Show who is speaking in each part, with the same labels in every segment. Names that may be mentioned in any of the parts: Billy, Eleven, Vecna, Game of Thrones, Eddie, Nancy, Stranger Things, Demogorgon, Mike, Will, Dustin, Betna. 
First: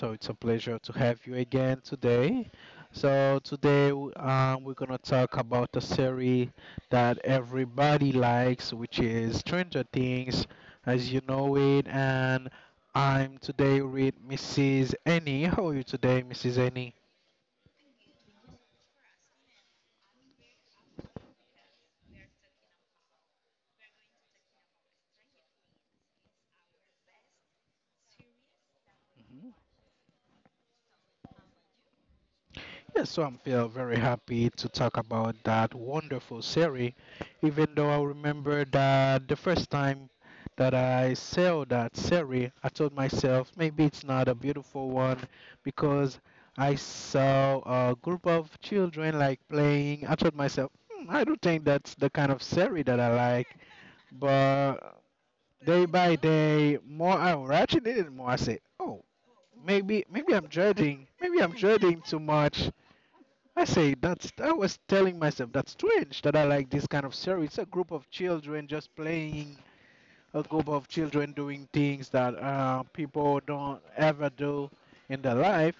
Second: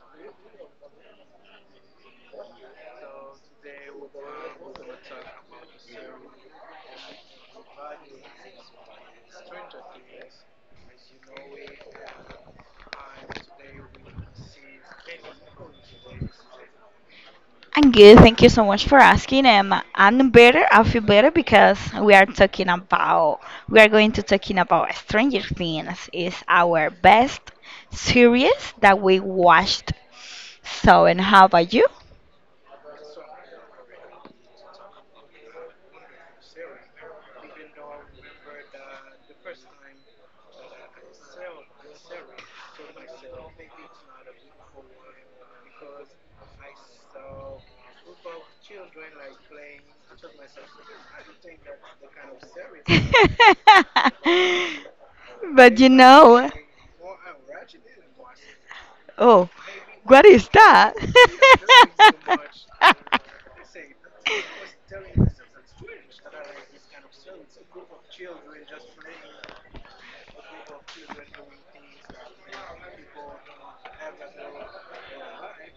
Speaker 1: So it's a pleasure to have you again today. So today we're gonna talk about a series that everybody likes, which is Stranger Things, as you know it. And I'm today with Mrs. Annie. How are you today, Mrs. Annie?
Speaker 2: I'm good. Thank you so much for asking. And I'm better. I feel better because we are talking about we are going to talking about Stranger Things. It's our best series that we watched. So, and how about you?
Speaker 1: Yeah, so I'm feel very happy to talk about that wonderful series, even though I remember that the first time that I saw that series, I told myself maybe it's not a beautiful one because I saw a group of children like playing. I told myself, I don't think that's the kind of series that I like. But
Speaker 2: But
Speaker 1: day
Speaker 2: you
Speaker 1: by
Speaker 2: know,
Speaker 1: day, more I watched it, more I said, oh,
Speaker 2: oh,
Speaker 1: maybe
Speaker 2: what
Speaker 1: maybe I'm
Speaker 2: is that?
Speaker 1: judging, maybe I'm judging too much. I say that's I was telling myself that's strange that I like this kind of series. It's a group of children just playing, a group of children doing things that people don't ever do in their life.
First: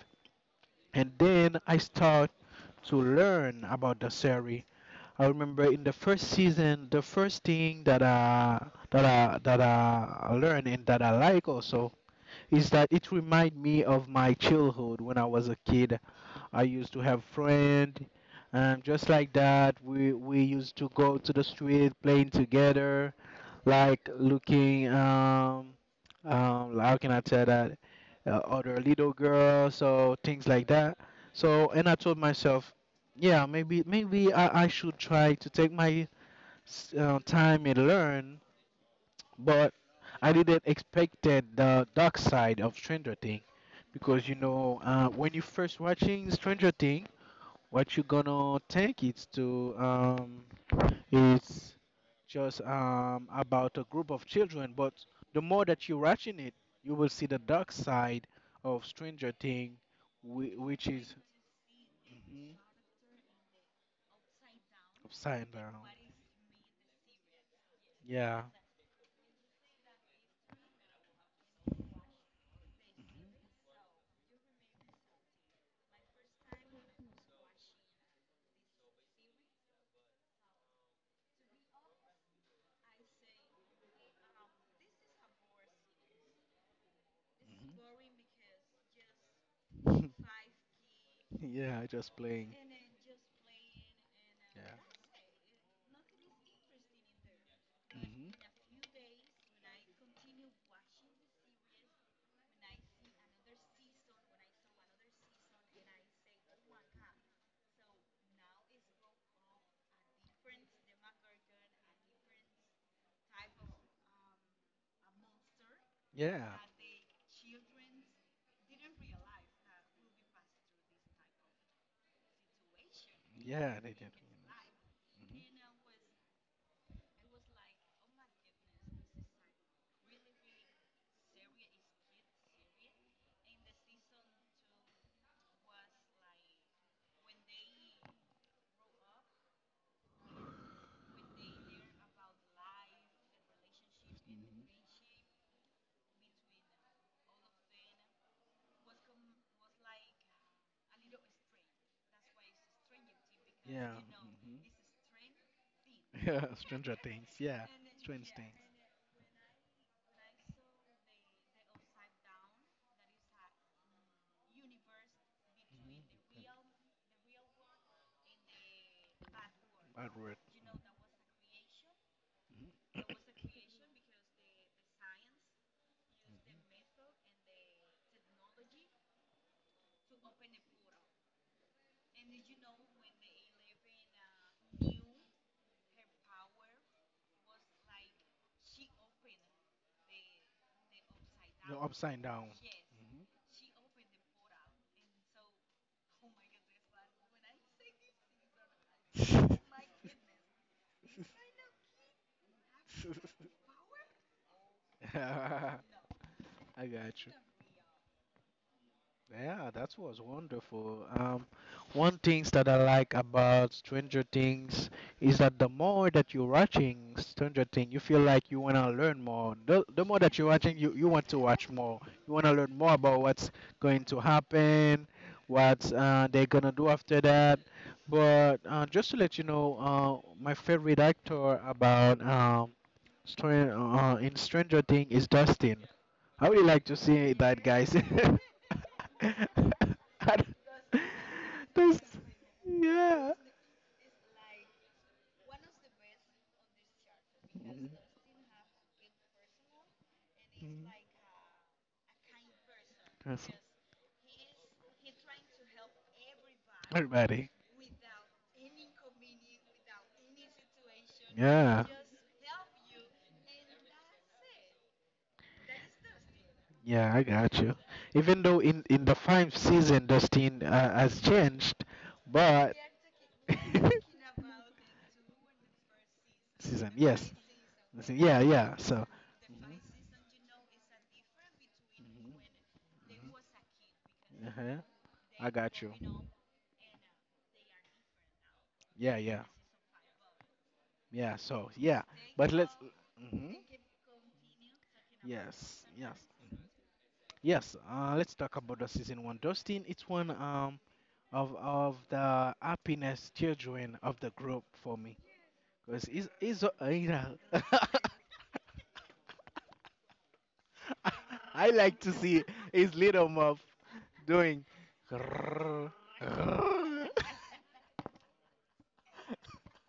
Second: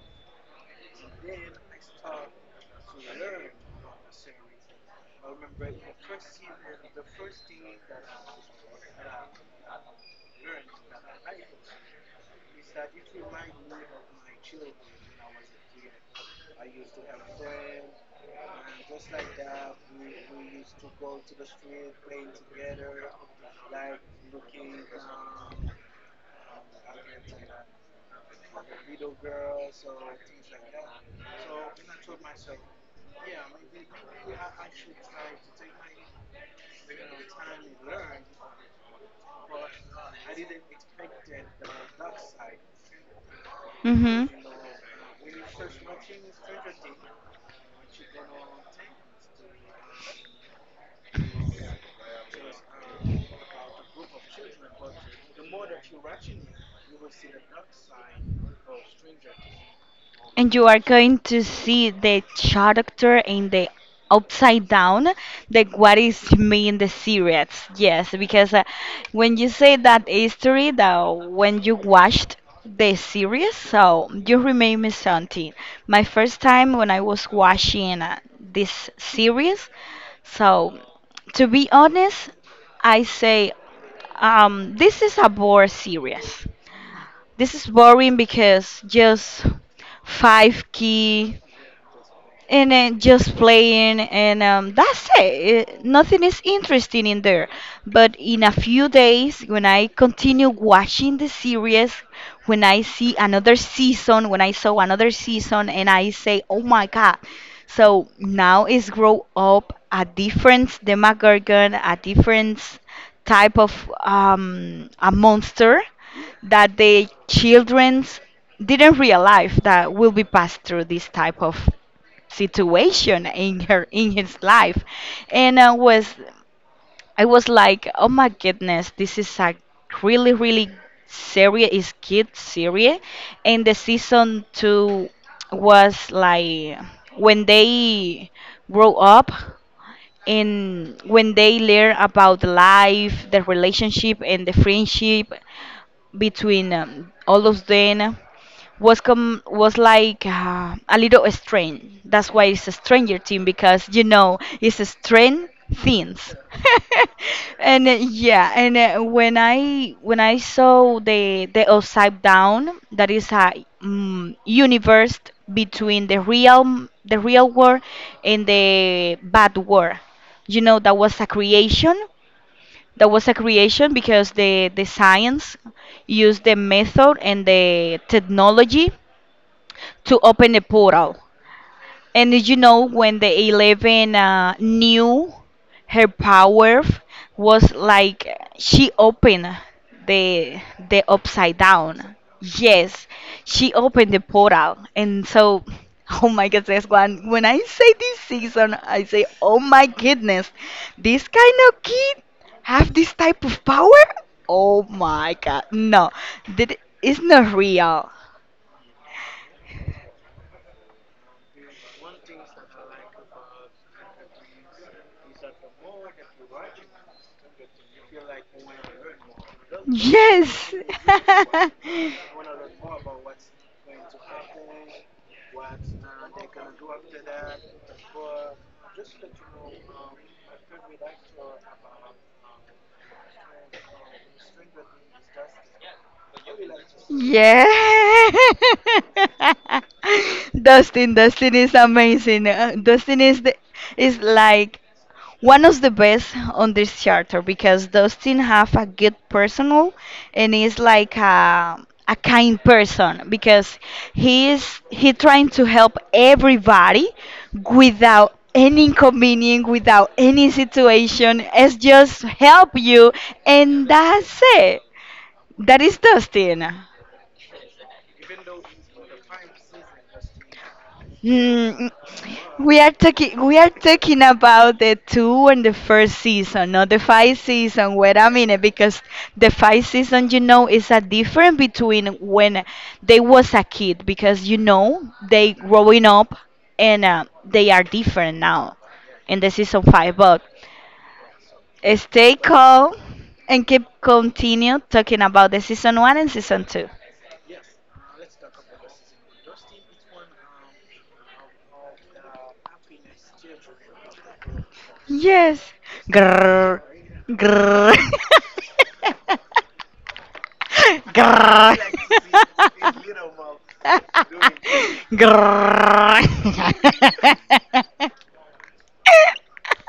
Speaker 1: And then I start to learn about the series. I remember in the first season, the first thing that I that I learned and that I like also is that it remind me of my childhood when I was a kid. I used to have friend, and just like that, we used to go to the street playing together, like looking how can I tell that other little girls, so things like that. So and I told myself, yeah, maybe I should try to take my time and learn, but I didn't expect the dark side of Stranger Thing because
Speaker 2: Mhm.
Speaker 1: when you first watching Stranger Thing what you gonna think it's to it's just about a group of children, but the more that you're watching it, you will see the dark side of Stranger Thing,
Speaker 2: And you are
Speaker 1: which is
Speaker 2: going to see the
Speaker 1: mhm,
Speaker 2: character in the upside down,
Speaker 1: upside
Speaker 2: like
Speaker 1: down.
Speaker 2: what is me in the series. Yes,
Speaker 1: Yeah.
Speaker 2: because when you say that history, that when you watched the series, so you remember something. My first time when I was watching this series, so to be honest, I say this is a bore series this is boring because just
Speaker 1: Mhm.
Speaker 2: five key
Speaker 1: Yeah, just playing.
Speaker 2: and then just playing and
Speaker 1: Yeah.
Speaker 2: um, that's it. Nothing is interesting in there, but in
Speaker 1: Hmm.
Speaker 2: a few days when I continue watching the series, when I saw another season, and I say oh my god, so now it's grow up, a different demogorgon, a different type of a monster
Speaker 1: Yeah.
Speaker 2: that the children didn't realize that will be passed through this type of situation
Speaker 1: Yeah, they did.
Speaker 2: in his life. And I was like oh my goodness, this is a really really serious is kid series. And the season two was like when they grow up and when they learn about life, the relationship and the
Speaker 1: Mhm.
Speaker 2: friendship between all of them, was like a little strange. That's why it's a stranger thing, because
Speaker 1: Yeah. Hmm.
Speaker 2: it's a strange things.
Speaker 1: Yeah, Stranger Things. Yeah.
Speaker 2: And
Speaker 1: Strange
Speaker 2: yeah,
Speaker 1: Things.
Speaker 2: and when I saw the upside down, that is a universe between the
Speaker 1: Mhm.
Speaker 2: real the real world and the bad world.
Speaker 1: Bad word.
Speaker 2: You know that was a creation. That was a creation because the science used the method and the technology to open the portal. And did you know when the Eleven knew her power was like she opened the the upside
Speaker 1: No,
Speaker 2: down.
Speaker 1: upside down.
Speaker 2: Yes, she opened the portal, and so oh my goodness, one when I say this season, I say oh my goodness, this kind of kid have this type of power. Oh my god, no,
Speaker 1: I
Speaker 2: that is
Speaker 1: got you.
Speaker 2: not real.
Speaker 1: Yeah, that was wonderful. One things that I like about Stranger Things is that the more that you're watching Stranger Things, you feel like you want to learn more. The more that you're
Speaker 2: Yes.
Speaker 1: watching, you want to watch more. You want to learn more about what's going to happen, what they're going to do after that. But just to let you know, my favorite actor about in Stranger Things is Dustin. I would like to see that, guys.
Speaker 2: Yeah.
Speaker 1: I don't-
Speaker 2: Dustin is amazing. Dustin is is like one of the best on this charter, because Dustin have a good personal and is like a kind person
Speaker 1: That's, yeah.
Speaker 2: because he trying to help
Speaker 1: That's
Speaker 2: everybody
Speaker 1: everybody.
Speaker 2: without any inconvenience, without any situation. It's
Speaker 1: Yeah.
Speaker 2: just help you, and that's it. That is Dustin.
Speaker 1: Yeah, I got you. Even though in the five season, Dustin has changed,
Speaker 2: Hmm.
Speaker 1: but
Speaker 2: We are talking we are talking about the two and the first season, not
Speaker 1: season
Speaker 2: the
Speaker 1: yes,
Speaker 2: five season. Wait
Speaker 1: Listen,
Speaker 2: a
Speaker 1: yeah,
Speaker 2: minute,
Speaker 1: yeah.
Speaker 2: because
Speaker 1: So,
Speaker 2: the
Speaker 1: Mhm,
Speaker 2: five season, is a different between when they was a kid,
Speaker 1: mhm.
Speaker 2: because
Speaker 1: Uh-huh. I
Speaker 2: they
Speaker 1: got you.
Speaker 2: growing up, and they are different now
Speaker 1: Yeah,
Speaker 2: in
Speaker 1: yeah,
Speaker 2: the season five. But
Speaker 1: yeah. So yeah,
Speaker 2: stay
Speaker 1: but let's.
Speaker 2: calm
Speaker 1: Hmm.
Speaker 2: and keep continue talking about the
Speaker 1: Yes,
Speaker 2: season one
Speaker 1: yes,
Speaker 2: and season two.
Speaker 1: yes. Let's talk about the season one. Dustin, it's one of the happiness children of the group for me,
Speaker 2: Yes.
Speaker 1: cause he's
Speaker 2: Grrr,
Speaker 1: you know,
Speaker 2: grrr.
Speaker 1: I
Speaker 2: Grrrr.
Speaker 1: like to see his little muff doing,
Speaker 2: Grrrr.
Speaker 1: and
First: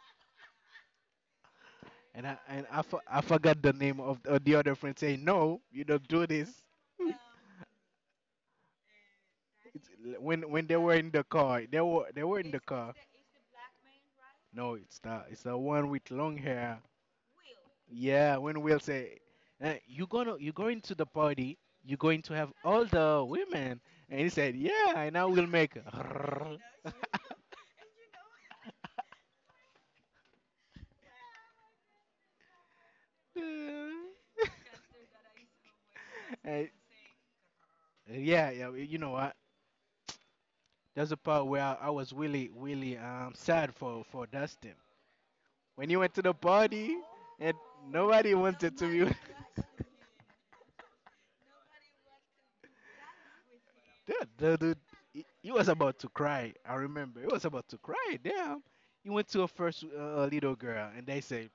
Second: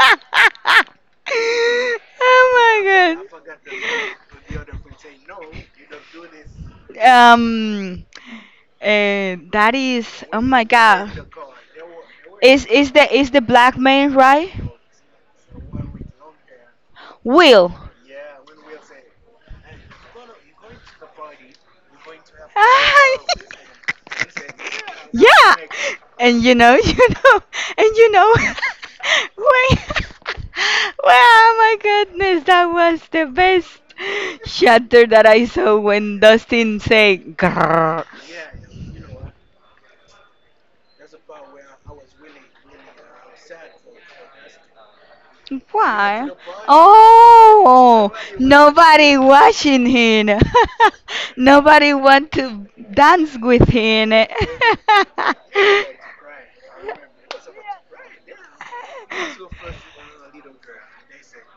Speaker 1: and
Speaker 2: Oh my
Speaker 1: I
Speaker 2: god.
Speaker 1: forgot the name of the other friend saying no, you don't do this.
Speaker 2: Um, that
Speaker 1: It's,
Speaker 2: is. Oh
Speaker 1: when
Speaker 2: my
Speaker 1: when they were in
Speaker 2: god.
Speaker 1: the car, they were in the
Speaker 2: Is is
Speaker 1: car.
Speaker 2: the is the black man, right?
Speaker 1: No, it's the one with long hair.
Speaker 2: Will.
Speaker 1: Yeah, when Will say, "You gonna you going to the party? You going to have all the women?" And he said, "Yeah," and I will
Speaker 2: Yeah,
Speaker 1: make.
Speaker 2: and know, and wait, wow, my goodness, that was the best shatter that I saw when
Speaker 1: Uh,
Speaker 2: Dustin said, "Grrr."
Speaker 1: yeah, yeah, you know what? That's the part where I was really, really sad for Dustin when he went to
Speaker 2: Why?
Speaker 1: the party and
Speaker 2: Oh,
Speaker 1: nobody wanted to be.
Speaker 2: nobody watching him. Nobody want to dance with him.
Speaker 1: Dude, that dude, he was about to cry. I remember. He was about to cry. Damn. He went to a first little girl, and they said,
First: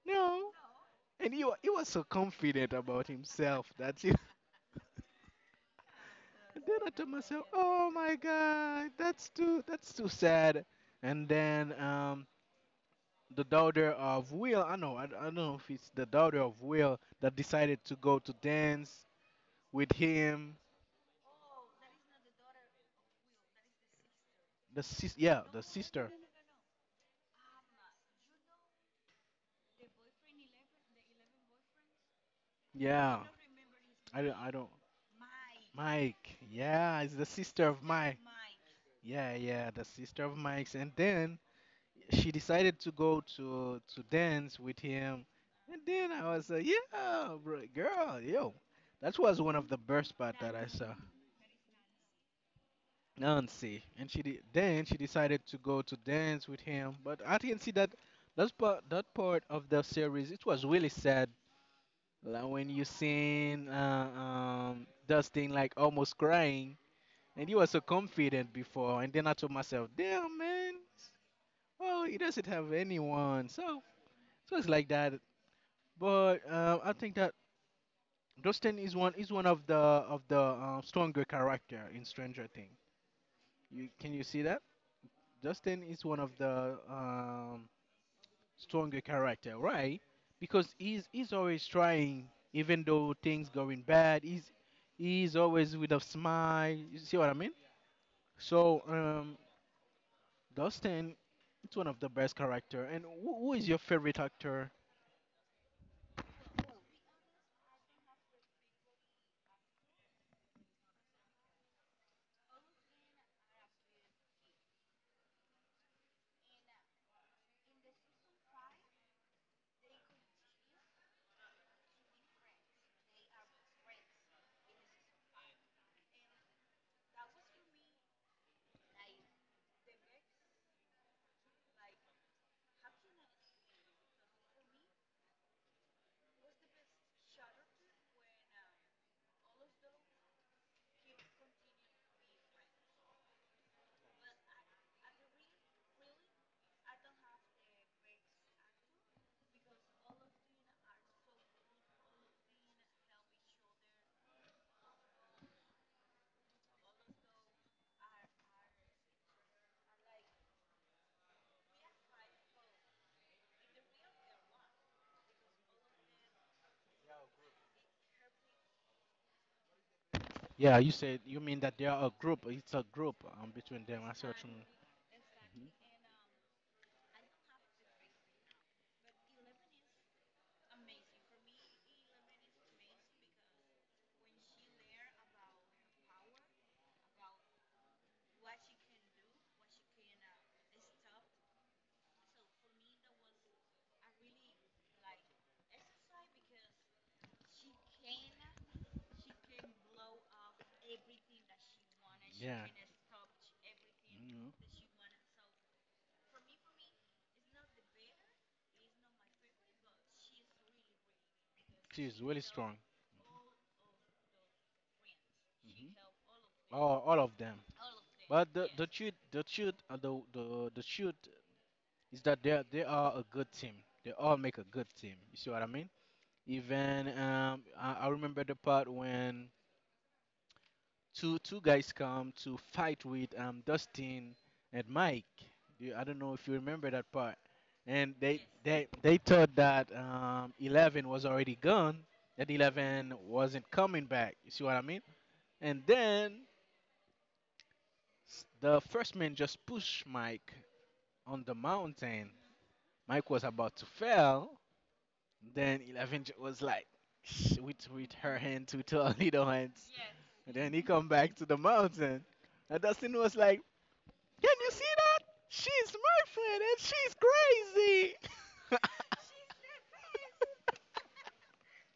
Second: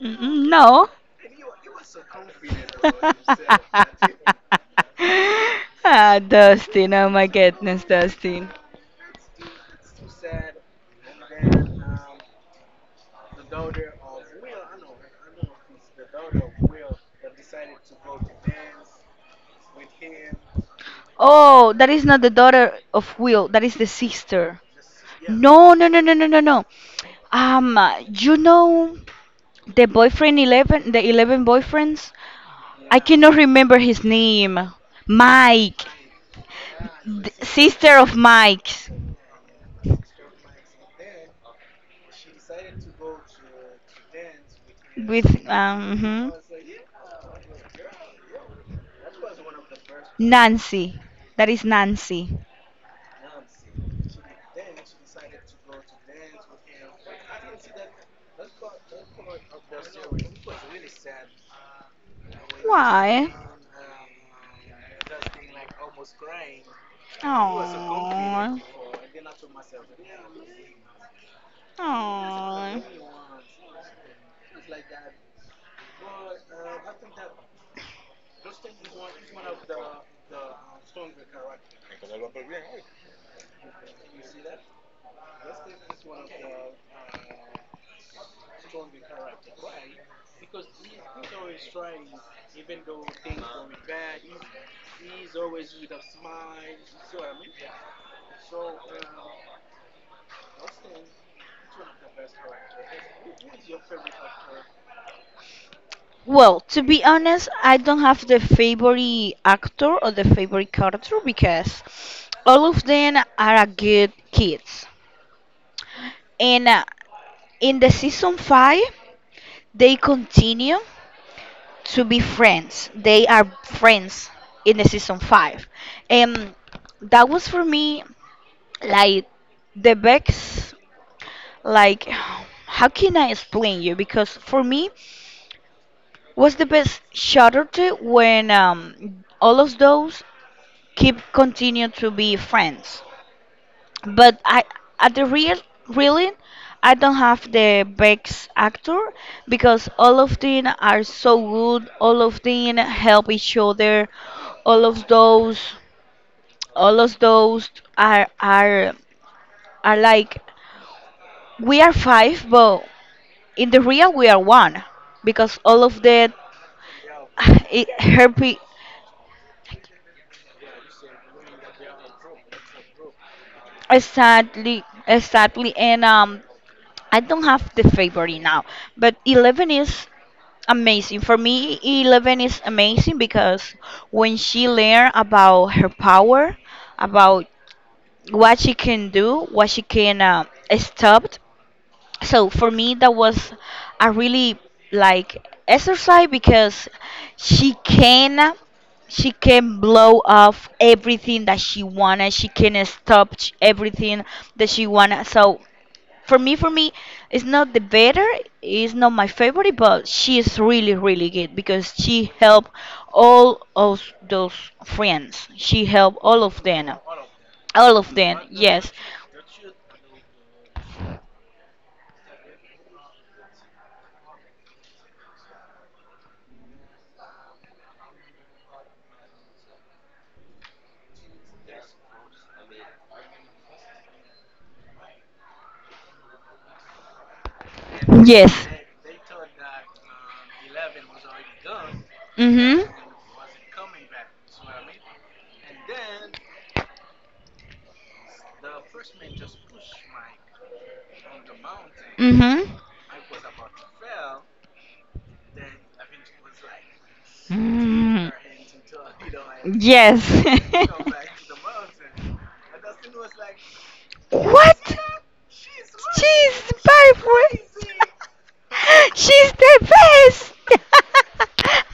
Speaker 2: Mm,
Speaker 1: no.
Speaker 2: no.
Speaker 1: And he was so confident about himself and
Speaker 2: Ah,
Speaker 1: then I
Speaker 2: Dustin. Oh
Speaker 1: told
Speaker 2: my
Speaker 1: myself,
Speaker 2: goodness,
Speaker 1: oh my
Speaker 2: Dustin.
Speaker 1: God, that's too sad. And then the daughter of Will, I know, I don't know if it's the daughter of Will that decided to go to dance with him.
Speaker 2: Oh, that is not the daughter of Will. That is the sister.
Speaker 1: Yeah, the
Speaker 2: No, no, no, no,
Speaker 1: sister.
Speaker 2: no, no, no. You know the boyfriend Eleven, the Eleven boyfriends? I
Speaker 1: Yeah.
Speaker 2: cannot remember his
Speaker 1: I don't, I don't.
Speaker 2: name. Mike.
Speaker 1: Mike. Yeah, it's the
Speaker 2: The
Speaker 1: sister of
Speaker 2: sister of
Speaker 1: Mike.
Speaker 2: Mike.
Speaker 1: Yeah, yeah, the sister of Mike's. And then she decided to go to dance with
Speaker 2: With,
Speaker 1: him. And then I
Speaker 2: mhm.
Speaker 1: was like, yeah, bro, girl, yo. That was one of the best part that I saw.
Speaker 2: Nancy. That is Nancy.
Speaker 1: Nancy. And then she decided to go to dance with him. But I can see that that part of the series it was really sad. Like when you
Speaker 2: Why?
Speaker 1: seen Dustin like almost crying. And you were so confident
Speaker 2: Aww.
Speaker 1: before, and then I told myself, damn man, oh he doesn't have
Speaker 2: Aww.
Speaker 1: anyone. So it's like that. But I think that Dustin is one of the stronger character in Stranger Things. You see that? Dustin is one of the stronger character, right? Because he's always trying, even though things going bad. He's always with a smile. You see what I mean? So Dustin, it's one of the best character. And who is your favorite actor?
Speaker 2: Well, to be honest, I don't have the favorite actor or the favorite character because all of them are a good kids. And in the season five, they continue to be friends. They are friends in the season five. And that was for me like the best, like how can I explain you? Because for me was the best Shutter two when all of those keep continue to be friends. But I, at the real really, I don't have the best actor because all of them are so good. All of them help each other. All of those, all of those are are are like we are five, but in the real we are one because all of that it help me.
Speaker 1: Yeah, you said you mean that they are a group. It's a group between them. I see what you mean.
Speaker 2: Exactly,
Speaker 1: Mhm.
Speaker 2: exactly, and I don't have the favorite now, but eleven is amazing for me. E Eleven is amazing because when she learned about her power, about what she can do, what she can stop, so for me that was a really like exercise because she can she can blow off everything that she wanted, she
Speaker 1: Yeah,
Speaker 2: can stop everything
Speaker 1: mhm.
Speaker 2: that she wanted. So for me, it's not the better, it's not my favorite, but she is really, really good because
Speaker 1: She's
Speaker 2: she
Speaker 1: really
Speaker 2: helped
Speaker 1: strong.
Speaker 2: all of those friends. She
Speaker 1: Hmm.
Speaker 2: helped all of them.
Speaker 1: All of them.
Speaker 2: All of them,
Speaker 1: But
Speaker 2: yes.
Speaker 1: the truth is that they are a good team. They all make a good team. You see what I mean? Even I remember the part when two guys come to fight with Dustin and Mike. I don't know if you remember that part. And they
Speaker 2: Yes.
Speaker 1: they they thought that Eleven was already gone, that
Speaker 2: Mm-hmm.
Speaker 1: Eleven wasn't coming back. You see what I mean? And then the first man just pushed Mike on the mountain.
Speaker 2: Mm-hmm.
Speaker 1: Mike was about to fall. Then Eleven was like with
Speaker 2: Mm.
Speaker 1: her hand to her little hands.
Speaker 2: Yes.
Speaker 1: And then he come back to the mountain. And Dustin was like, can you see
Speaker 2: What?
Speaker 1: that? She's Murphin
Speaker 2: She's
Speaker 1: and she's
Speaker 2: perfect.
Speaker 1: crazy.
Speaker 2: She's the best.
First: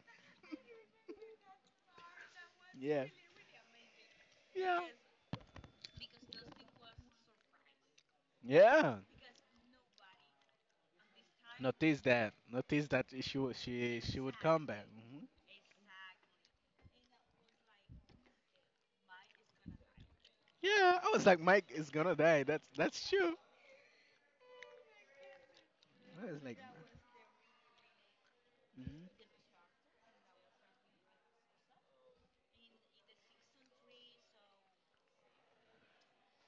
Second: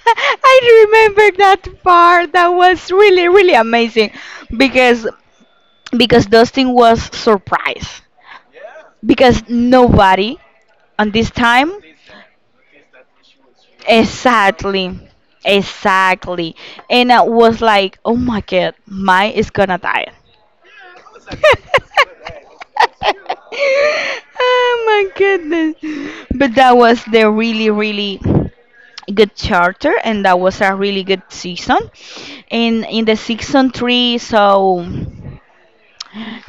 Speaker 2: I remember that part. That was
Speaker 1: Yeah.
Speaker 2: really, really amazing
Speaker 1: Yeah.
Speaker 2: because Dustin was surprised
Speaker 1: Yeah.
Speaker 2: because nobody on this time.
Speaker 1: Notice that. Notice that she wa- she would come back.
Speaker 2: Exactly.
Speaker 1: Hmm.
Speaker 2: Exactly. And I was like, oh my god, mine is gonna die.
Speaker 1: Yeah. I was like, Mike is gonna die. That's true.
Speaker 2: Oh my goodness.
Speaker 1: I was
Speaker 2: But
Speaker 1: like
Speaker 2: that was the really, really
Speaker 1: mhm.
Speaker 2: good charter, and that was a really good season. And in the season three, so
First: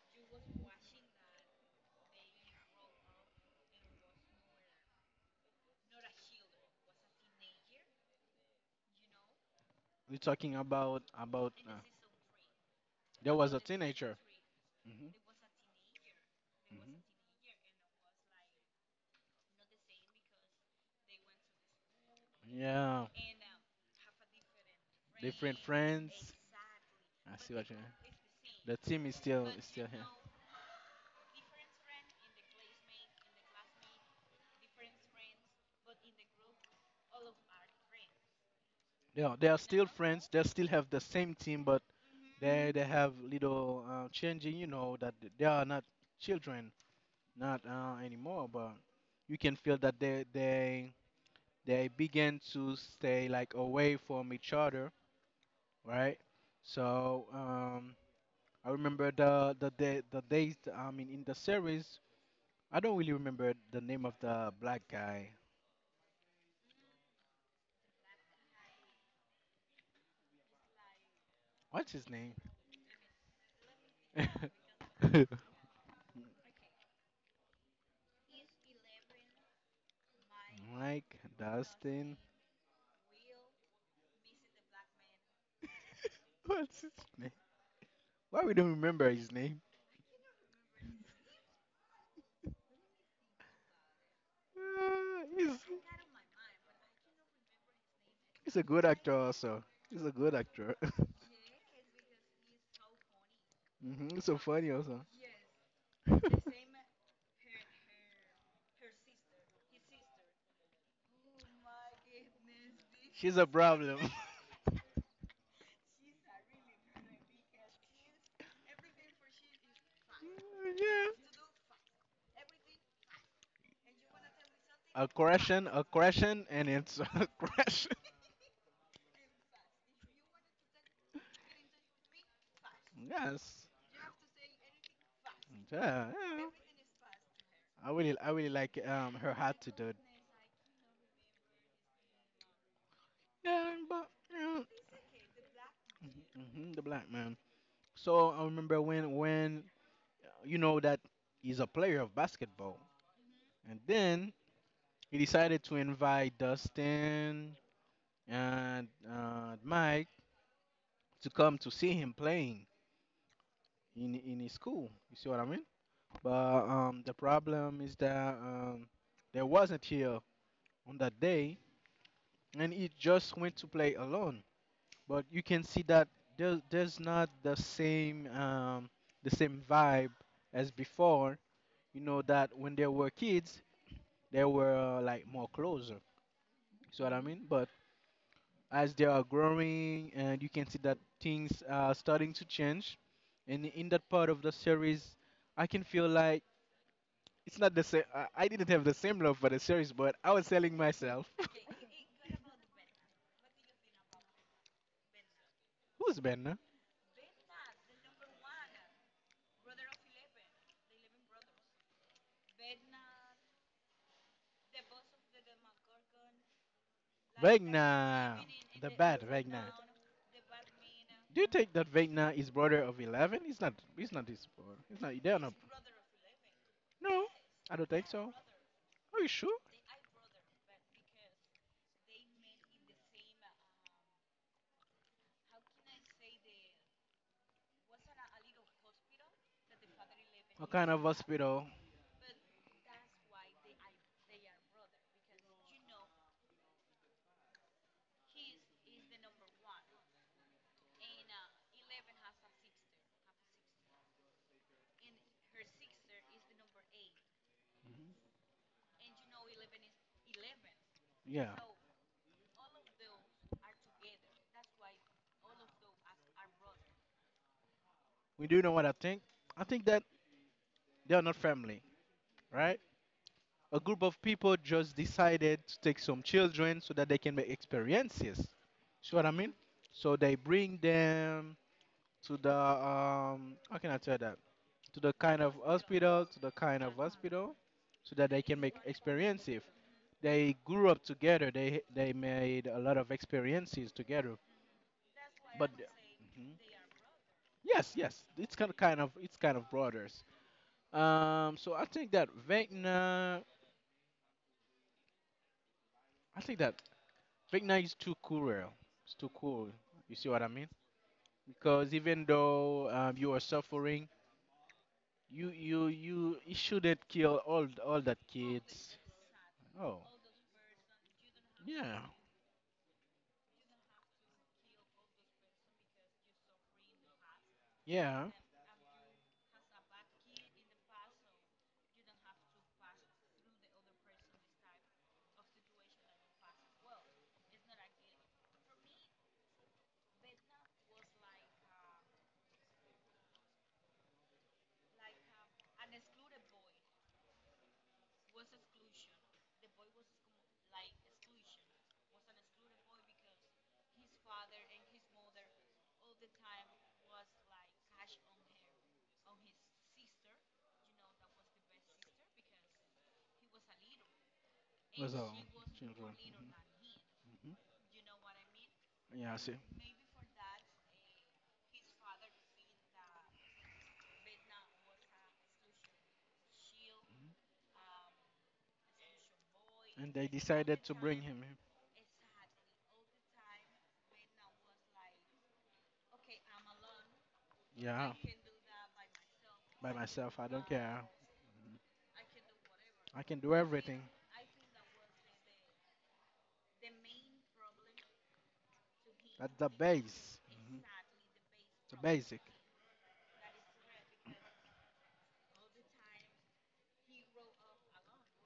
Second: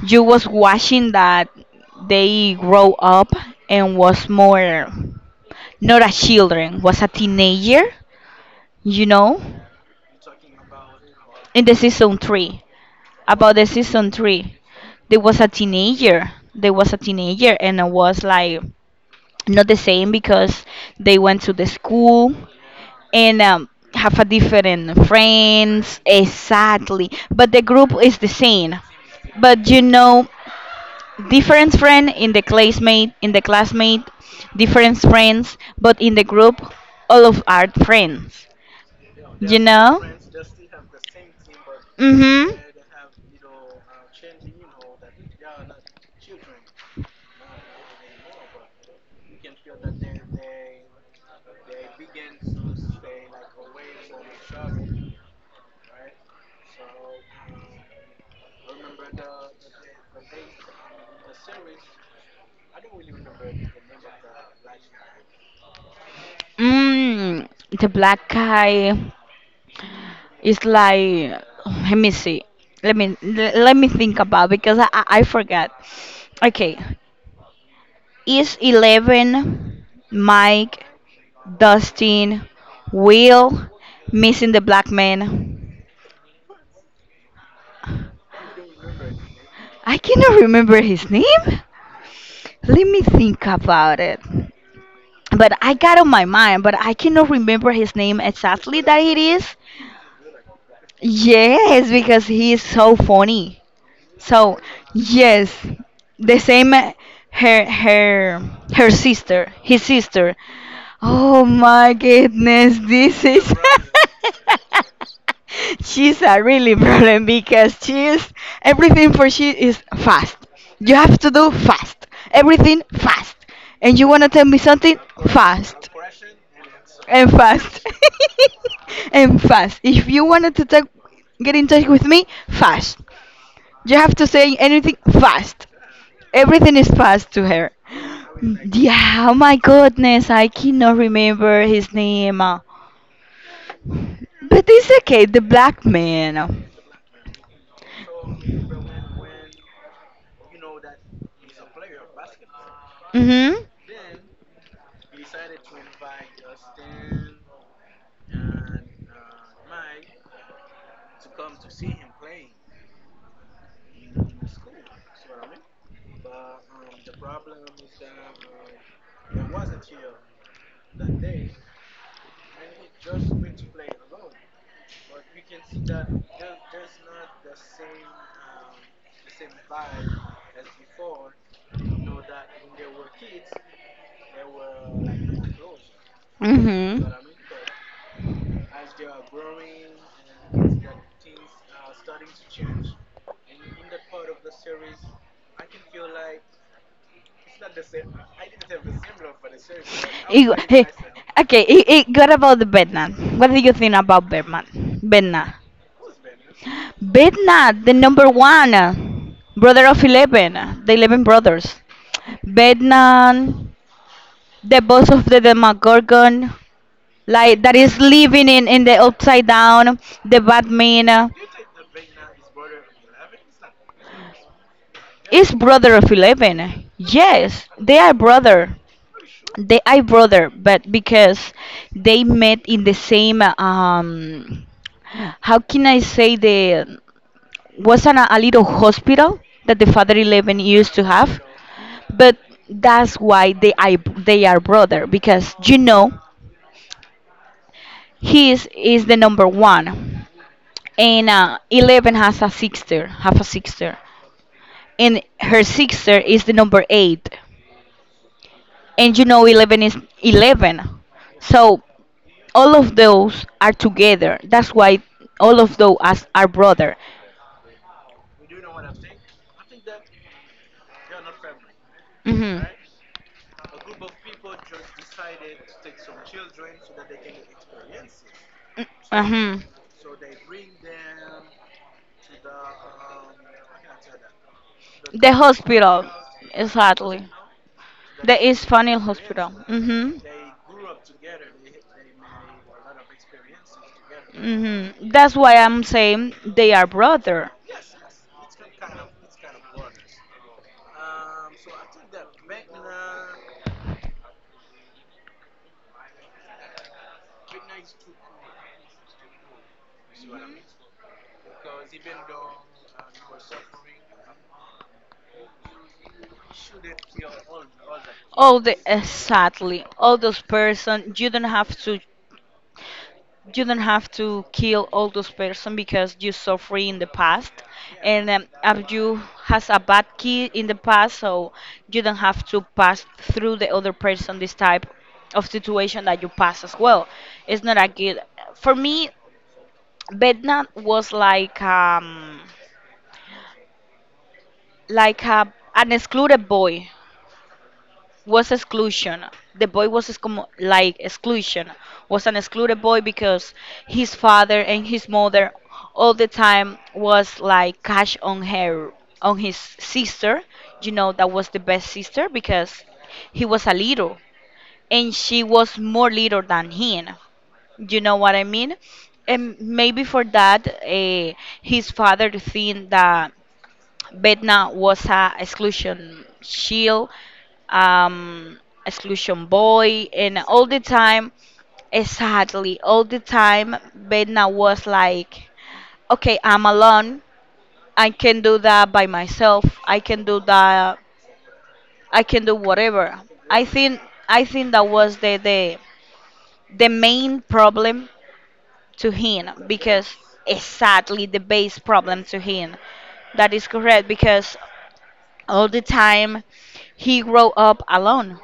Speaker 2: you was watching that they grow up and was more not a children, was a teenager, you know,
Speaker 1: We're talking about about
Speaker 2: in the
Speaker 1: uh,
Speaker 2: season three.
Speaker 1: there was
Speaker 2: About
Speaker 1: a
Speaker 2: the season
Speaker 1: teenager.
Speaker 2: three,
Speaker 1: Hmm.
Speaker 2: there was a teenager. There was a
Speaker 1: Hmm.
Speaker 2: teenager, and I was like, not the same because they went to the school
Speaker 1: Yeah,
Speaker 2: and have a different
Speaker 1: different
Speaker 2: friends,
Speaker 1: friends.
Speaker 2: exactly,
Speaker 1: I
Speaker 2: but
Speaker 1: see
Speaker 2: the
Speaker 1: what you mean.
Speaker 2: group is the same.
Speaker 1: The team is
Speaker 2: But
Speaker 1: still here.
Speaker 2: different friend, in the classmate, different friends, but in the group all of our friends,
Speaker 1: They are
Speaker 2: you
Speaker 1: still
Speaker 2: know
Speaker 1: friends. They still have the same team, but
Speaker 2: mm-hmm.
Speaker 1: they have little changing. You know that they are not children, not anymore. But you can feel that they begin to stay like away from each other, right? So I remember the days. I mean, in the series, I don't really remember the name of the black guy.
Speaker 2: mm, the black guy, it's like,
Speaker 1: What's
Speaker 2: let
Speaker 1: his
Speaker 2: me
Speaker 1: name?
Speaker 2: see. Let me think about, because I forgot. Okay, it's eleven. Mike,
Speaker 1: Mike Dustin.
Speaker 2: Dustin, Will, missing the black man.
Speaker 1: What's his name? Why we don't remember his name?
Speaker 2: I cannot remember his name. Let me think about it.
Speaker 1: Uh, he's
Speaker 2: But I got on my mind, but I cannot remember his name
Speaker 1: He's a
Speaker 2: exactly
Speaker 1: good
Speaker 2: that
Speaker 1: actor
Speaker 2: it is.
Speaker 1: also. He's a good actor.
Speaker 2: Yes, because he is so funny.
Speaker 1: Hmm. He's so
Speaker 2: So
Speaker 1: funny also.
Speaker 2: yes, the same her her her sister, his sister. Oh my goodness, this
Speaker 1: She's a
Speaker 2: is
Speaker 1: problem.
Speaker 2: she's a really problem because she is everything, for she is fast. You
Speaker 1: Yeah.
Speaker 2: have to do fast. Everything fast. And you wanna tell me something
Speaker 1: A
Speaker 2: fast,
Speaker 1: correction, and it's a
Speaker 2: and fast,
Speaker 1: correction.
Speaker 2: and fast. If you wanted to talk, get in touch with me, fast.
Speaker 1: Yes.
Speaker 2: You have to say anything fast.
Speaker 1: Yeah, yeah.
Speaker 2: Everything is fast to her.
Speaker 1: I really like
Speaker 2: Yeah,
Speaker 1: her
Speaker 2: oh my
Speaker 1: attitude. To do.
Speaker 2: goodness, I cannot remember his name. But
Speaker 1: Yeah, but yeah.
Speaker 2: it's okay, the black man.
Speaker 1: Hmm. The black man. So I remember when when you know that he's a player of basketball,
Speaker 2: Mm-hmm.
Speaker 1: and then he decided to invite Dustin and Mike to come to see him playing in his school. You see what I mean? But the problem is that they wasn't here on that day, and he just went to play alone. But you can see that there's not the same vibe as before. You know that when they were kids, they were like more closer. You see
Speaker 2: Mm-hmm.
Speaker 1: what I mean? But as they are growing and you can see that things are starting to change and in that part of the series I can feel like it's not the same. I didn't have the same love for the series but I was
Speaker 2: It,
Speaker 1: selling
Speaker 2: hey,
Speaker 1: myself.
Speaker 2: okay, it got about the Vietnam. What do you think about Vietnam? Vietnam.
Speaker 1: Who's Benna?
Speaker 2: Vietnam, the number one. Brother of Eleven. The Eleven brothers. Vietnam, the boss of the Demogorgon, like, that is
Speaker 1: Vegna,
Speaker 2: living in
Speaker 1: the
Speaker 2: the
Speaker 1: bad
Speaker 2: upside
Speaker 1: Vegna.
Speaker 2: down, the Batman.
Speaker 1: Do you think that Vegna is brother of 11? He's not his brother. He's not, they're not.
Speaker 2: Is brother of Eleven.
Speaker 1: No,
Speaker 2: Yes,
Speaker 1: I don't
Speaker 2: they
Speaker 1: think
Speaker 2: are
Speaker 1: so.
Speaker 2: brother.
Speaker 1: Are you sure?
Speaker 2: They are brother, but because they met in the same how can I say, the, wasn't a, little hospital that the father Eleven
Speaker 1: What kind
Speaker 2: used
Speaker 1: of
Speaker 2: to have,
Speaker 1: hospital?
Speaker 2: but that's why they are brother, because you know is the number one, and Eleven has a sister, have a sister, and her sister is the number eight, and you know Eleven is 11,
Speaker 1: Yeah,
Speaker 2: so all of those are together. That's why all of those as are brother.
Speaker 1: we do know what I think. I think that they're not family,
Speaker 2: Mhm.
Speaker 1: right? A group of people just decided to take some children so that they can make experiences. See what I mean?
Speaker 2: Mhm.
Speaker 1: So they bring them to the how can I tell that? To the
Speaker 2: The
Speaker 1: kind of
Speaker 2: hospital,
Speaker 1: hospital, to the kind of
Speaker 2: exactly.
Speaker 1: hospital, so that they
Speaker 2: The
Speaker 1: can
Speaker 2: East
Speaker 1: make
Speaker 2: Funnel Hospital.
Speaker 1: experiences.
Speaker 2: Mhm.
Speaker 1: They grew up together. They made a lot of experiences together.
Speaker 2: Mhm. That's why
Speaker 1: But
Speaker 2: I'm saying
Speaker 1: mhm,
Speaker 2: they are brother.
Speaker 1: yes, yes, it's it's kind of brothers. So I think that Vecna, I think that right now it's too cruel. It's too cruel. You see what I mean? Because even though you are suffering, you shouldn't kill all that
Speaker 2: All the
Speaker 1: kids.
Speaker 2: exactly,
Speaker 1: Oh
Speaker 2: all those person, you don't have to
Speaker 1: yeah,
Speaker 2: kill all those person because you suffer in the past,
Speaker 1: yeah.
Speaker 2: and if you has a bad kid in the past, so you don't have to pass through the other person this type of situation that you pass as well. It's not a good for me. Bednat was like a an excluded boy, was exclusion. The boy was like exclusion. Was an excluded boy because his father and his mother all the time was like cash on her, on his sister. You know that was the best sister because he was a little and
Speaker 1: Those are
Speaker 2: she was more
Speaker 1: children.
Speaker 2: little than him.
Speaker 1: Hmm.
Speaker 2: You know what I mean?
Speaker 1: Yeah, I see.
Speaker 2: And maybe for that, his father think that Betna was a exclusion shield, um, Exclusion Boy,
Speaker 1: And they
Speaker 2: and all the
Speaker 1: decided to bring
Speaker 2: time,
Speaker 1: him in.
Speaker 2: exactly, all the time, Betna was like, okay, I'm alone. I
Speaker 1: Yeah,
Speaker 2: can do that by myself.
Speaker 1: by
Speaker 2: I can
Speaker 1: myself.
Speaker 2: do
Speaker 1: I don't care.
Speaker 2: that. I can do whatever.
Speaker 1: I can do
Speaker 2: I think
Speaker 1: everything.
Speaker 2: I think that was the main problem to him
Speaker 1: That's the
Speaker 2: because,
Speaker 1: base. Hmm.
Speaker 2: exactly, the base
Speaker 1: The
Speaker 2: problem
Speaker 1: basic.
Speaker 2: to him. That is correct because all the time he grew up alone.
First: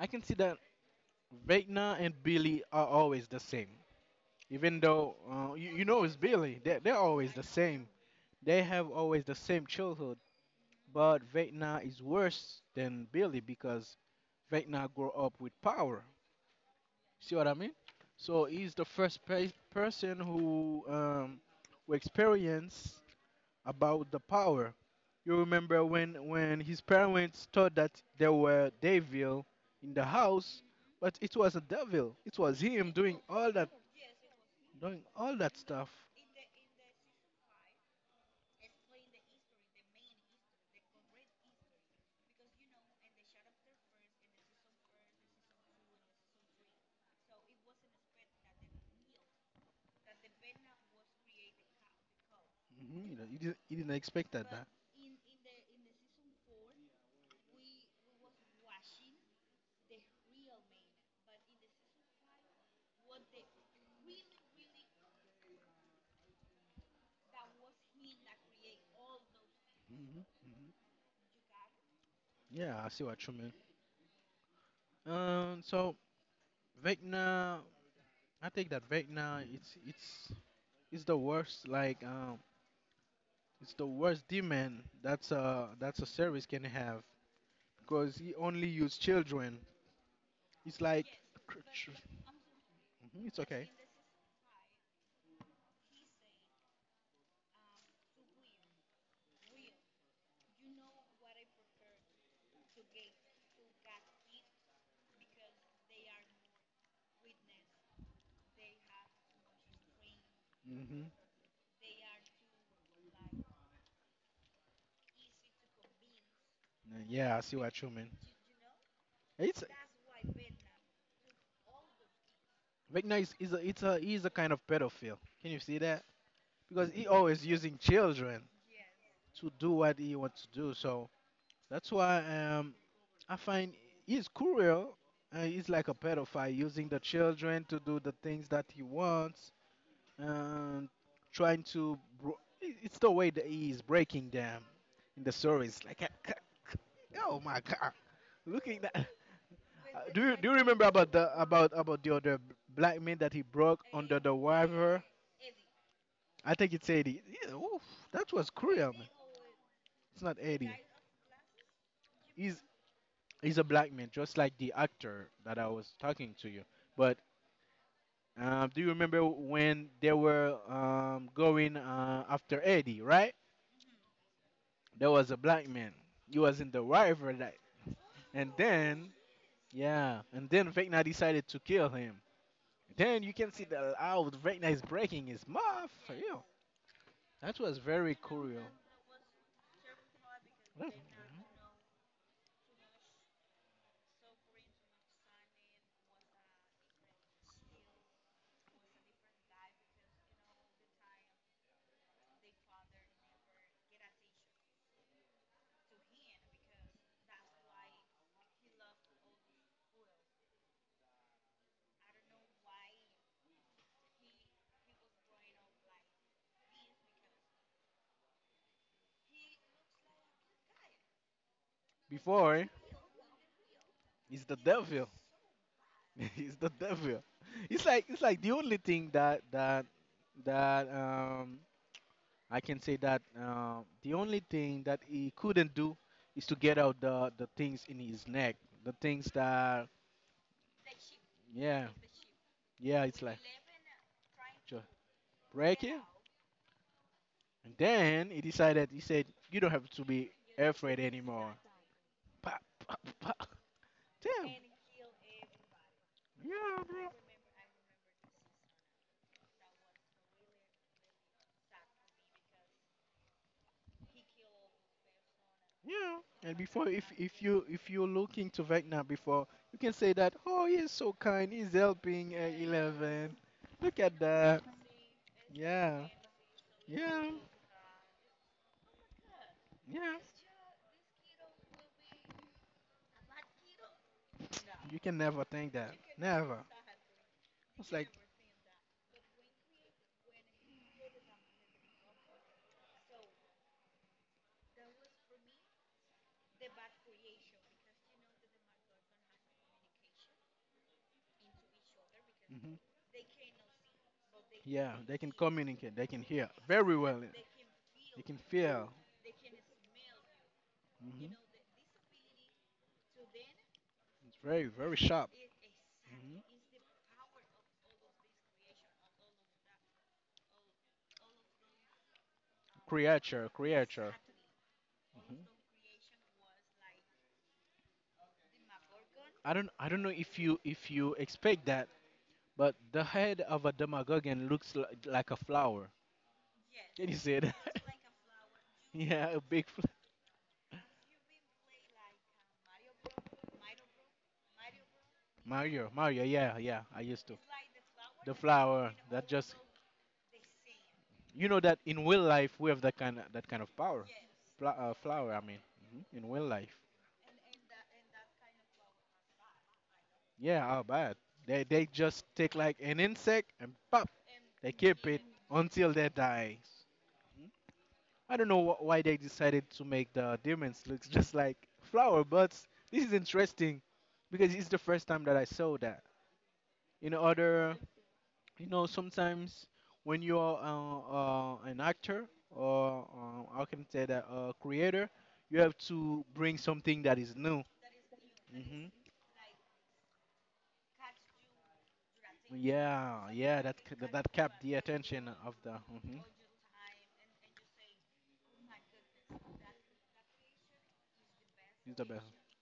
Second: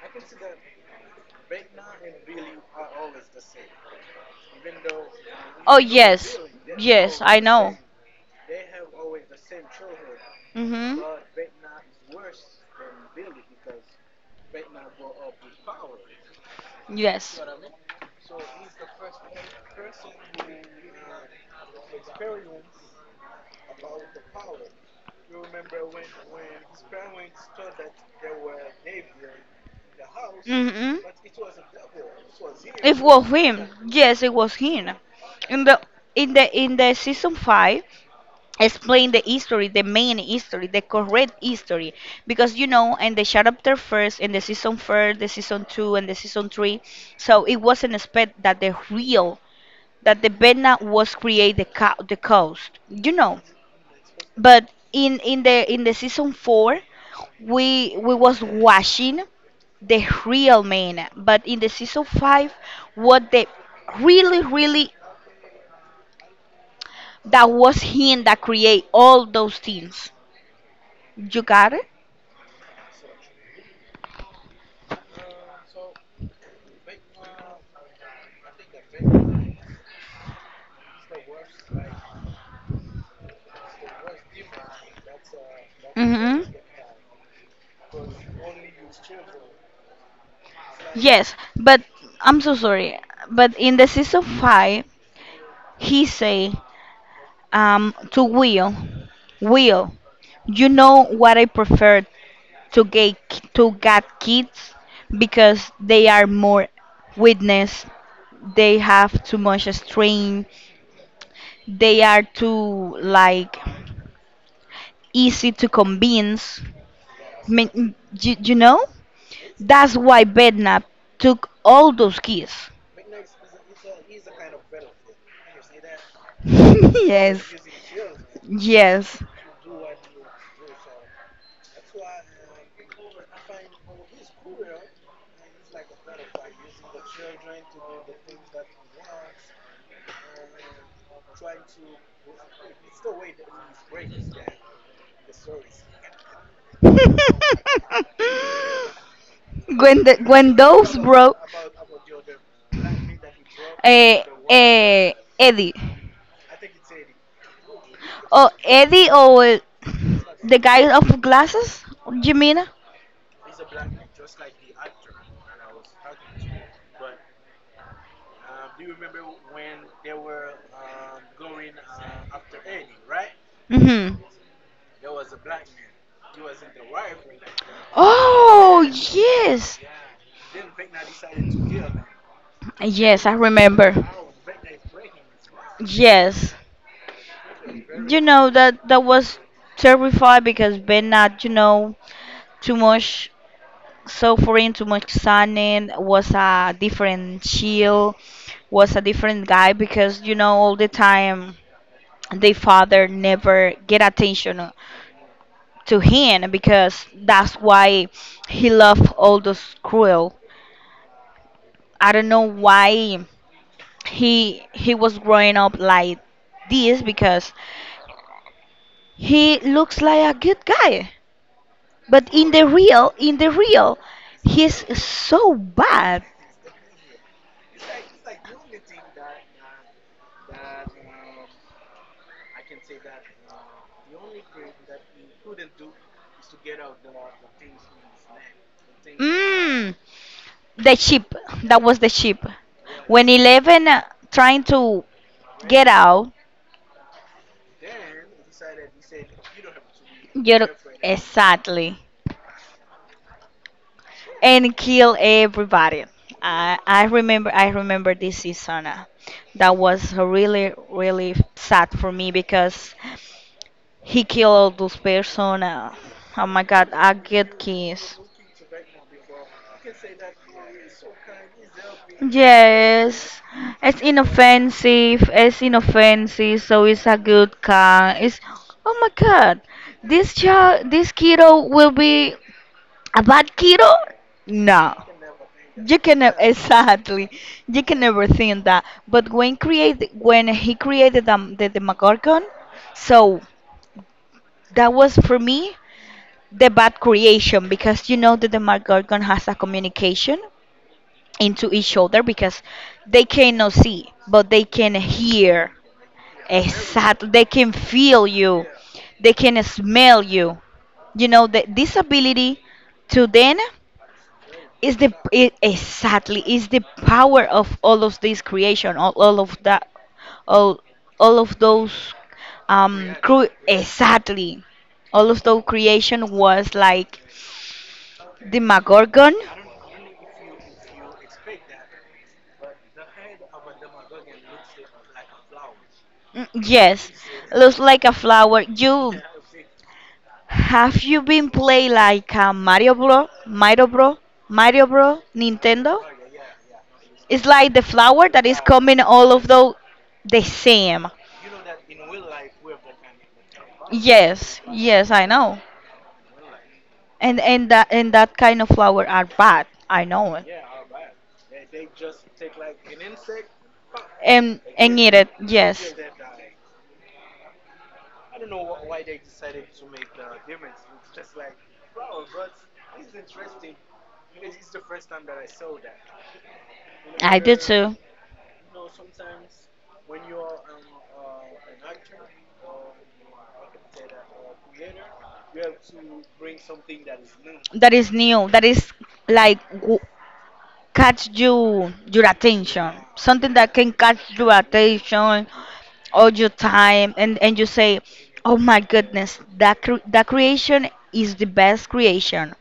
Speaker 1: I can see the Vecna and Billy are always the same. Even though you,
Speaker 2: Oh
Speaker 1: you know it's
Speaker 2: yes,
Speaker 1: Billy, they're
Speaker 2: yes,
Speaker 1: always
Speaker 2: I
Speaker 1: the
Speaker 2: know.
Speaker 1: same. They have always the same childhood,
Speaker 2: Mhm.
Speaker 1: but Vecna is worse than Billy because Vecna grew up with power. See
Speaker 2: Yes.
Speaker 1: what I mean? So he's the person who experienced about the power. You remember when his parents thought that there were devil in the house,
Speaker 2: Mhm.
Speaker 1: but it was a devil. It was him
Speaker 2: It was him. Yes, it was him.
Speaker 1: doing all that
Speaker 2: In the
Speaker 1: stuff.
Speaker 2: in the season five, explain the history, the main history, the correct history, because you know, in the chapter first, in the season first, the season two, and the season three, so it wasn't expect that the real that the Betna was create the coast,
Speaker 1: Hmm.
Speaker 2: you
Speaker 1: You know,
Speaker 2: know.
Speaker 1: he didn't expect that.
Speaker 2: But in the season four, we was watching the real man. But in the season five, what the really that was him that create all those things.
Speaker 1: Hmm. Hmm.
Speaker 2: You got it?
Speaker 1: Yeah, I see what you mean. So Vecna, I think that Vecna, it's it's the worst. Like it's the worst demon that's a service
Speaker 2: Mm-hmm.
Speaker 1: can have because he only use children. It's like
Speaker 2: Yes, but I'm so sorry.
Speaker 1: hmm, it's
Speaker 2: But
Speaker 1: okay.
Speaker 2: in the season five, he say to Will, Will, you know what I prefer to get to get kids because they are more witness they have too much strain
Speaker 1: Hmm.
Speaker 2: they are too like easy to convince.
Speaker 1: Yeah, I see what you
Speaker 2: Men-
Speaker 1: mean.
Speaker 2: you know
Speaker 1: It's
Speaker 2: that's why bednap took all those kids.
Speaker 1: Vecna is a it's a he's a kind of pedophile. Can you see that? Because he always
Speaker 2: Yes.
Speaker 1: using children
Speaker 2: Yes.
Speaker 1: to do what he wants to do. So that's why I find he's cruel. He's like a pedophile using the children to do the things that he wants and trying to. It's the way that he is breaking them in the stories. Like, oh my god, looking that.
Speaker 2: When the,
Speaker 1: Do you
Speaker 2: when
Speaker 1: remember
Speaker 2: those
Speaker 1: about the
Speaker 2: broke
Speaker 1: about the other black man that he broke under
Speaker 2: uh,
Speaker 1: the river?
Speaker 2: uh, Eddie.
Speaker 1: I think it's Eddie. Yeah, oof, that
Speaker 2: Oh,
Speaker 1: was cruel, man.
Speaker 2: Eddie or
Speaker 1: It's not
Speaker 2: the
Speaker 1: Eddie.
Speaker 2: guy of glasses,
Speaker 1: He's
Speaker 2: Jimena?
Speaker 1: he's a black man, just like the actor that I was talking to you. But do you remember when they were going after Eddie? Right?
Speaker 2: Mm-hmm.
Speaker 1: There was a black man. He was in the river, that, and
Speaker 2: Oh,
Speaker 1: then
Speaker 2: yes.
Speaker 1: yeah, and then Vecna decided to kill him. Then
Speaker 2: Yes, I
Speaker 1: you can see
Speaker 2: remember.
Speaker 1: that how Vecna is breaking his mouth. Yeah.
Speaker 2: Yes.
Speaker 1: That was very
Speaker 2: You know
Speaker 1: cool.
Speaker 2: that that was terrified because Ben not, too much suffering, too much sunning was a different chill, was a different guy because you know all the time the father never get attention to him because that's why he loved all those cruel. I don't know why he was growing up like this because he looks like a good guy, but
Speaker 1: Before eh,
Speaker 2: in the real
Speaker 1: it's the
Speaker 2: he's
Speaker 1: devil.
Speaker 2: so bad.
Speaker 1: It's the devil. It's like the only thing that I can say that the only thing that he couldn't do is to get out the things in his neck. The things that
Speaker 2: Mm, the sheep that
Speaker 1: yeah,
Speaker 2: was the sheep
Speaker 1: yeah, it's
Speaker 2: when
Speaker 1: like
Speaker 2: Eleven trying
Speaker 1: just
Speaker 2: to
Speaker 1: break
Speaker 2: get
Speaker 1: it.
Speaker 2: out.
Speaker 1: And then he decided he said you don't have to be
Speaker 2: You're
Speaker 1: afraid anymore.
Speaker 2: exactly.
Speaker 1: Pa, pa, pa. Damn.
Speaker 2: And kill everybody.
Speaker 1: Yeah, bro.
Speaker 2: I remember this season. That was really sad for me because he killed all those person.
Speaker 1: Yeah,
Speaker 2: Oh
Speaker 1: and
Speaker 2: my
Speaker 1: before
Speaker 2: God! I
Speaker 1: if
Speaker 2: get
Speaker 1: you if you're
Speaker 2: kiss.
Speaker 1: looking to Vecna before, you can say that, oh, he's so kind, he's helping 11.
Speaker 2: Yes,
Speaker 1: Look
Speaker 2: it's
Speaker 1: at that.
Speaker 2: inoffensive. It's
Speaker 1: Yeah,
Speaker 2: inoffensive, so it's a
Speaker 1: yeah,
Speaker 2: good car. It's Oh my god,
Speaker 1: yeah.
Speaker 2: this child, this kiddo will be a bad kiddo? No.
Speaker 1: You can never think that. Never.
Speaker 2: Exactly. You
Speaker 1: It's
Speaker 2: can
Speaker 1: like,
Speaker 2: never think that. But when he created the Demogorgon, so that was for me the bad creation because you know the Demogorgon has a communication into each other because
Speaker 1: hmm,
Speaker 2: they cannot see, but they
Speaker 1: yeah,
Speaker 2: can
Speaker 1: they can
Speaker 2: hear.
Speaker 1: communicate, they can hear very well,
Speaker 2: Exactly. They can
Speaker 1: they
Speaker 2: feel
Speaker 1: can
Speaker 2: you.
Speaker 1: feel.
Speaker 2: They can smell you. You know
Speaker 1: Hmm.
Speaker 2: the this ability to then
Speaker 1: It's very
Speaker 2: is
Speaker 1: sharp. Hmm.
Speaker 2: exactly is the power of all of this creation all of that all all of those
Speaker 1: Creature, creature.
Speaker 2: exactly all of
Speaker 1: Hmm.
Speaker 2: those creation was like the magorgon.
Speaker 1: I don't know if you expect that, but the head of a demagogue looks like a flower.
Speaker 2: Mm,
Speaker 1: Can
Speaker 2: yes.
Speaker 1: you say that?
Speaker 2: Looks like a flower you
Speaker 1: Yeah, a big fl-.
Speaker 2: have you been play like a mario bro
Speaker 1: Mario.
Speaker 2: nintendo?
Speaker 1: Mario. Yeah, yeah. I used to.
Speaker 2: It's like the flour
Speaker 1: The
Speaker 2: that is
Speaker 1: flower.
Speaker 2: coming
Speaker 1: That
Speaker 2: all of
Speaker 1: just.
Speaker 2: the same.
Speaker 1: You know that in real life we have that kind of power.
Speaker 2: Yes,
Speaker 1: Fla
Speaker 2: yes, I
Speaker 1: flower. I mean,
Speaker 2: know.
Speaker 1: mhm, in real life.
Speaker 2: And that kind of flour are bad. I know it.
Speaker 1: Yeah, how bad? They just take like an insect and pop.
Speaker 2: And
Speaker 1: They
Speaker 2: and
Speaker 1: keep
Speaker 2: eat
Speaker 1: it
Speaker 2: it.
Speaker 1: until
Speaker 2: Yes,
Speaker 1: they die. Mhm. I don't know why they decided to make the diamonds looks just like flower buds. This is interesting because it's the first time that I saw that. In
Speaker 2: I did
Speaker 1: other
Speaker 2: too.
Speaker 1: you know sometimes when you're an actor or I can say that a creator you have to bring something that is new
Speaker 2: That is new. That
Speaker 1: hmm,
Speaker 2: is like w- Catch your attention.
Speaker 1: yeah,
Speaker 2: Something
Speaker 1: yeah,
Speaker 2: that
Speaker 1: that
Speaker 2: can
Speaker 1: that,
Speaker 2: catch
Speaker 1: that
Speaker 2: your
Speaker 1: kept the attention
Speaker 2: attention
Speaker 1: of the mm-hmm.
Speaker 2: all your time, and you say, "Oh my goodness, that creation is the best
Speaker 1: Is the best
Speaker 2: creation."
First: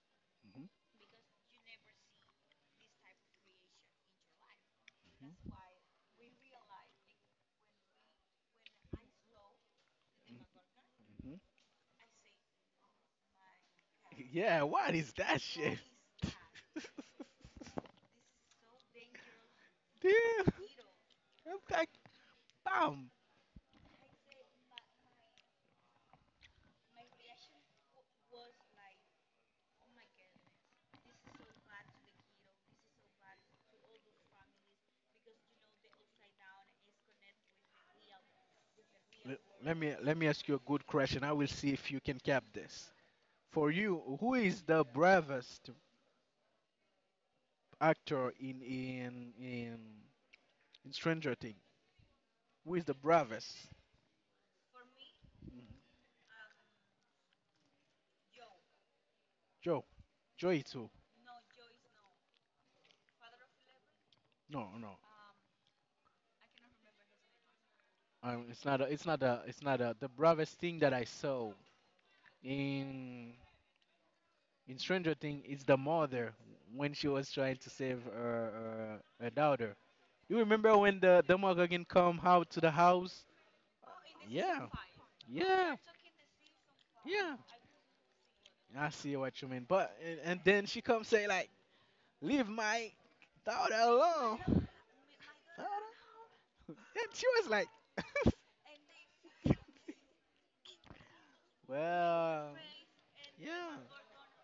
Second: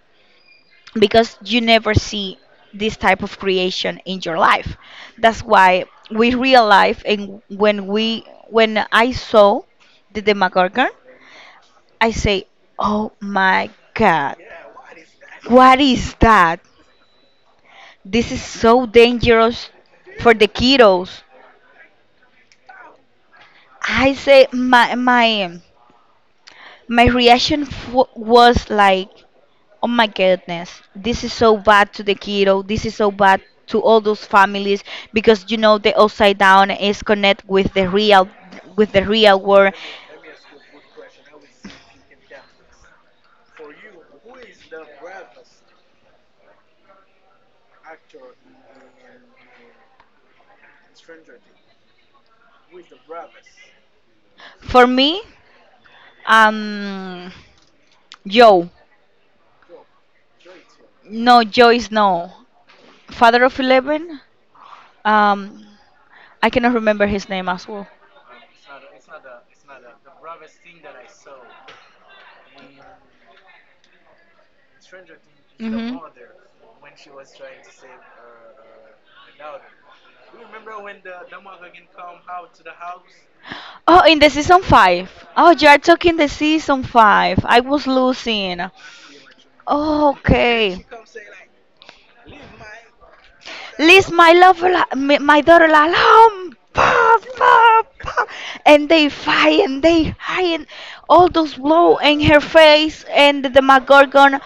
Speaker 1: hmm.
Speaker 2: Because you never see this type of creation in your life. That's why we real life and when I saw the Demogorgon,
Speaker 1: Hmm.
Speaker 2: I say, "Oh my God,
Speaker 1: Yeah, what is that shit.
Speaker 2: what is that? This is so dangerous for the
Speaker 1: Damn.
Speaker 2: kiddos."
Speaker 1: I'm like bam.
Speaker 2: I say my reaction was like, oh my goodness, this is so bad to the kiddo. This is so bad to all those families because you know the upside down is connect with the
Speaker 1: Le-
Speaker 2: real world.
Speaker 1: let me ask you a good question, I will see if you can cap this for you, who is the bravest actor in in Stranger Things? Who is the bravest?
Speaker 2: For me,
Speaker 1: Mm,
Speaker 2: um, Joe.
Speaker 1: Joe, Joey too.
Speaker 2: No, Joe is no. Father of Eleven.
Speaker 1: No, no,
Speaker 2: Um, I cannot remember his name as well.
Speaker 1: it's not. A, it's not a. It's not a. The bravest thing that I saw in in Stranger Things is the
Speaker 2: hmm
Speaker 1: mother when she was trying to save her daughter. You remember when the Demogorgon come out to the house?
Speaker 2: Oh, in the season
Speaker 1: Yeah.
Speaker 2: five. Oh, you are
Speaker 1: Yeah,
Speaker 2: talking the season
Speaker 1: yeah.
Speaker 2: five. I was losing.
Speaker 1: I see what you mean.
Speaker 2: Oh,
Speaker 1: And then she
Speaker 2: okay.
Speaker 1: comes say like, "Leave my daughter
Speaker 2: Leave my love,
Speaker 1: alone."
Speaker 2: my daughter alone.
Speaker 1: And
Speaker 2: Pa,
Speaker 1: she was like,
Speaker 2: pa, pa. And they fight and they hide and all those blow in her
Speaker 1: well,
Speaker 2: face and the
Speaker 1: yeah.
Speaker 2: Demogorgon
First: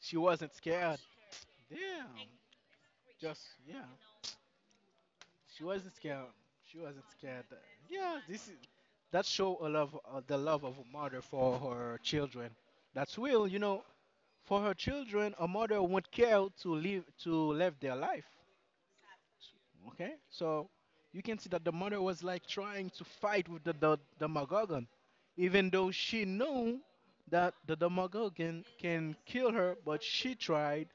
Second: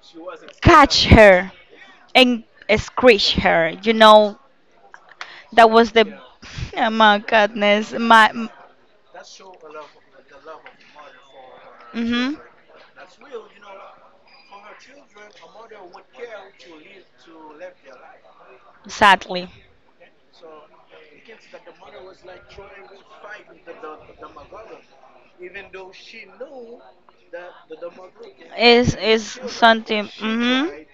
Speaker 1: She wasn't scared.
Speaker 2: catch her
Speaker 1: Yeah.
Speaker 2: and screech
Speaker 1: Just,
Speaker 2: her.
Speaker 1: yeah.
Speaker 2: You know,
Speaker 1: She
Speaker 2: that was
Speaker 1: wasn't
Speaker 2: the,
Speaker 1: scared. She
Speaker 2: oh
Speaker 1: wasn't
Speaker 2: my
Speaker 1: scared.
Speaker 2: goodness,
Speaker 1: Yeah, this
Speaker 2: my,
Speaker 1: is, that show a love, the love of a mother for her
Speaker 2: hmm
Speaker 1: children. That's real, you know. For her children, a mother won't care to live their life.
Speaker 2: sadly.
Speaker 1: Okay, so you can see that the mother was like trying to fight with the Demogorgon, even though she knew that the Demogorgon
Speaker 2: Is
Speaker 1: can
Speaker 2: is
Speaker 1: kill her, but
Speaker 2: something,
Speaker 1: she
Speaker 2: hmm
Speaker 1: tried.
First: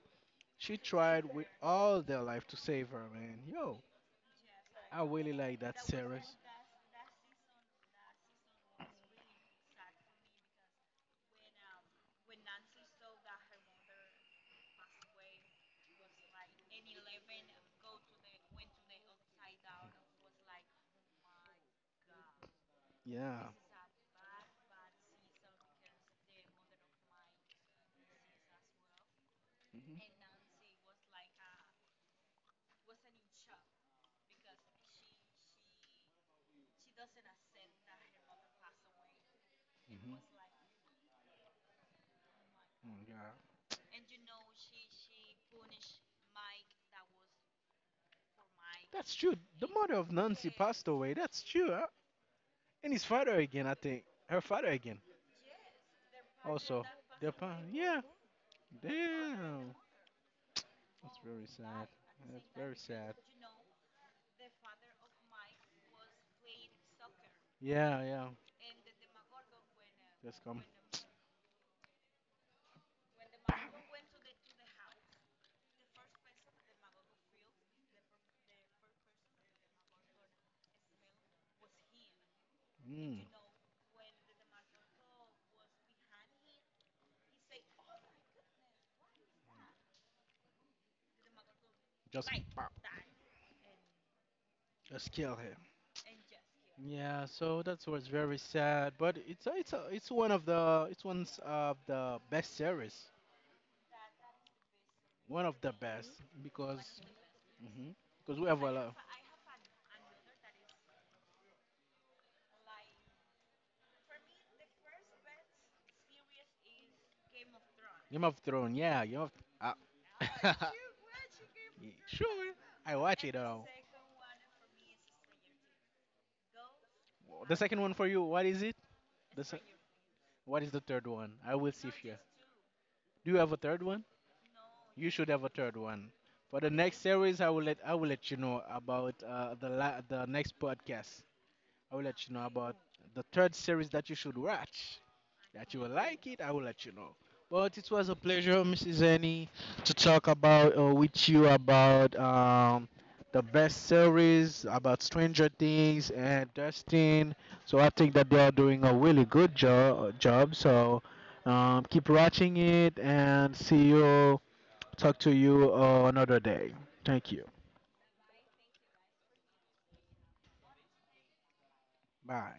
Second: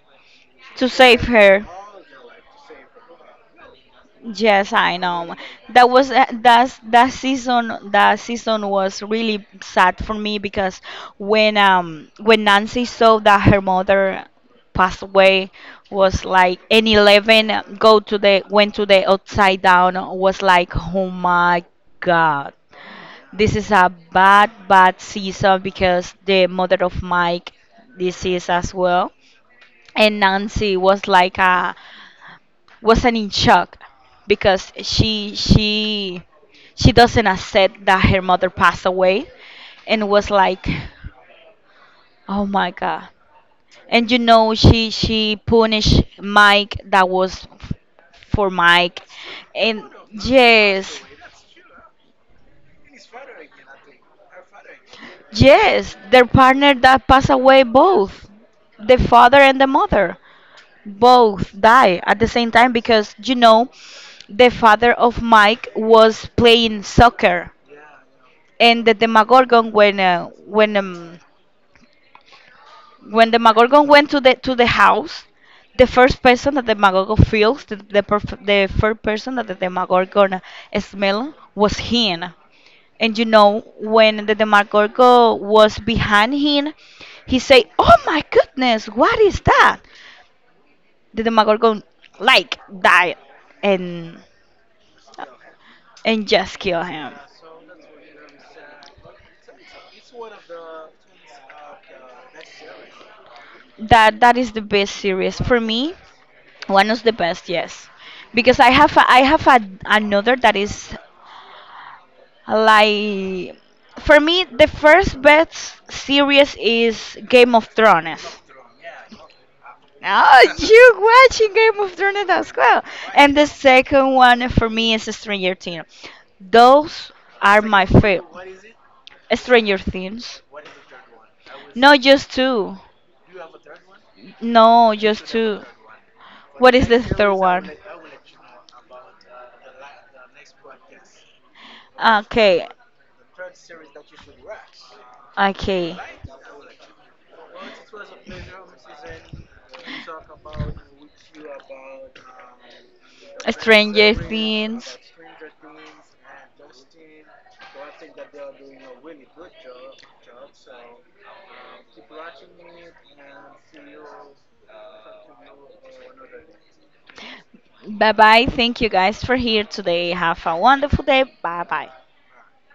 Speaker 1: She
Speaker 2: To save
Speaker 1: tried with
Speaker 2: her.
Speaker 1: all their life to save her, man. Yo,
Speaker 2: Yes, I
Speaker 1: I really
Speaker 2: know.
Speaker 1: like that
Speaker 2: That was
Speaker 1: series.
Speaker 2: that season was really sad for me because when Nancy saw that her mother passed away was like an Eleven go to the went to the upside down was like oh my God.
Speaker 1: Yeah.
Speaker 2: This is a bad bad season because the mother of Mike disease as well
Speaker 1: Hmm.
Speaker 2: and Nancy was like a wasn't in shock because she doesn't accept that her mother passed away and
Speaker 1: Hmm.
Speaker 2: was like oh my
Speaker 1: Mm,
Speaker 2: god
Speaker 1: yeah,
Speaker 2: and you know she punished Mike for Mike
Speaker 1: that's true. The
Speaker 2: and
Speaker 1: mother of Nancy passed
Speaker 2: yes,
Speaker 1: away. That's true. Huh? And his father again, I think. Her father again.
Speaker 2: yes, their partner
Speaker 1: Also,
Speaker 2: that passed
Speaker 1: their
Speaker 2: away
Speaker 1: pa-. Yeah.
Speaker 2: both the father and the
Speaker 1: Damn.
Speaker 2: mother
Speaker 1: That's very
Speaker 2: both
Speaker 1: sad.
Speaker 2: die at the
Speaker 1: That's
Speaker 2: same time
Speaker 1: very
Speaker 2: because
Speaker 1: sad.
Speaker 2: you know the father of Mike was playing soccer
Speaker 1: Yeah, yeah.
Speaker 2: and the Demogorgon
Speaker 1: Just come.
Speaker 2: when the Demogorgon went to the house, the first person that the Demogorgon feels, the first person that the Demogorgon smell was him. And you
Speaker 1: Mm.
Speaker 2: know when the Demogorgon was behind him, he said, "Oh my goodness, what is that?" The Demogorgon
Speaker 1: Just
Speaker 2: like
Speaker 1: pop.
Speaker 2: died, and
Speaker 1: Just kill him.
Speaker 2: and just kill him.
Speaker 1: Yeah. So that's what's very sad. But it's one of the it's one of the best series.
Speaker 2: That is the best series
Speaker 1: One of
Speaker 2: for
Speaker 1: the
Speaker 2: me.
Speaker 1: best because
Speaker 2: One of the best, yes,
Speaker 1: mhm, because we
Speaker 2: because
Speaker 1: have a lot.
Speaker 2: I have a, another that is like for me the first best series is Game of Thrones.
Speaker 1: Game of Thrones. Yeah. Game of. Uh, yeah,
Speaker 2: Oh, you watching Game of Thrones
Speaker 1: sure.
Speaker 2: as well.
Speaker 1: I watch it
Speaker 2: And the
Speaker 1: all.
Speaker 2: second one for me is Stranger Things. Those
Speaker 1: The
Speaker 2: are
Speaker 1: second
Speaker 2: my
Speaker 1: one for you.
Speaker 2: favorite.
Speaker 1: What is it? The se-.
Speaker 2: Stranger Things.
Speaker 1: What is the third one? I will see
Speaker 2: No,
Speaker 1: if you.
Speaker 2: just two.
Speaker 1: Do you have a third one?
Speaker 2: No,
Speaker 1: You
Speaker 2: just
Speaker 1: should have a
Speaker 2: two.
Speaker 1: third one. For the
Speaker 2: What is
Speaker 1: next
Speaker 2: the third
Speaker 1: series,
Speaker 2: one?
Speaker 1: I will let you know about the next podcast. I will let you know
Speaker 2: Okay,
Speaker 1: about the third series that you should watch. That you will
Speaker 2: okay.
Speaker 1: like it, I will let you know. But it was a pleasure, Mrs. Annie, to talk about with you about the best
Speaker 2: Stranger
Speaker 1: series,
Speaker 2: Things.
Speaker 1: about Stranger Things and Dustin. So I think that they are doing a really good job. So keep watching it and see you, talk to you another day. Thank you.
Speaker 2: Bye bye. Thank you guys for here today. Have a wonderful day. Bye bye.
Speaker 1: Bye.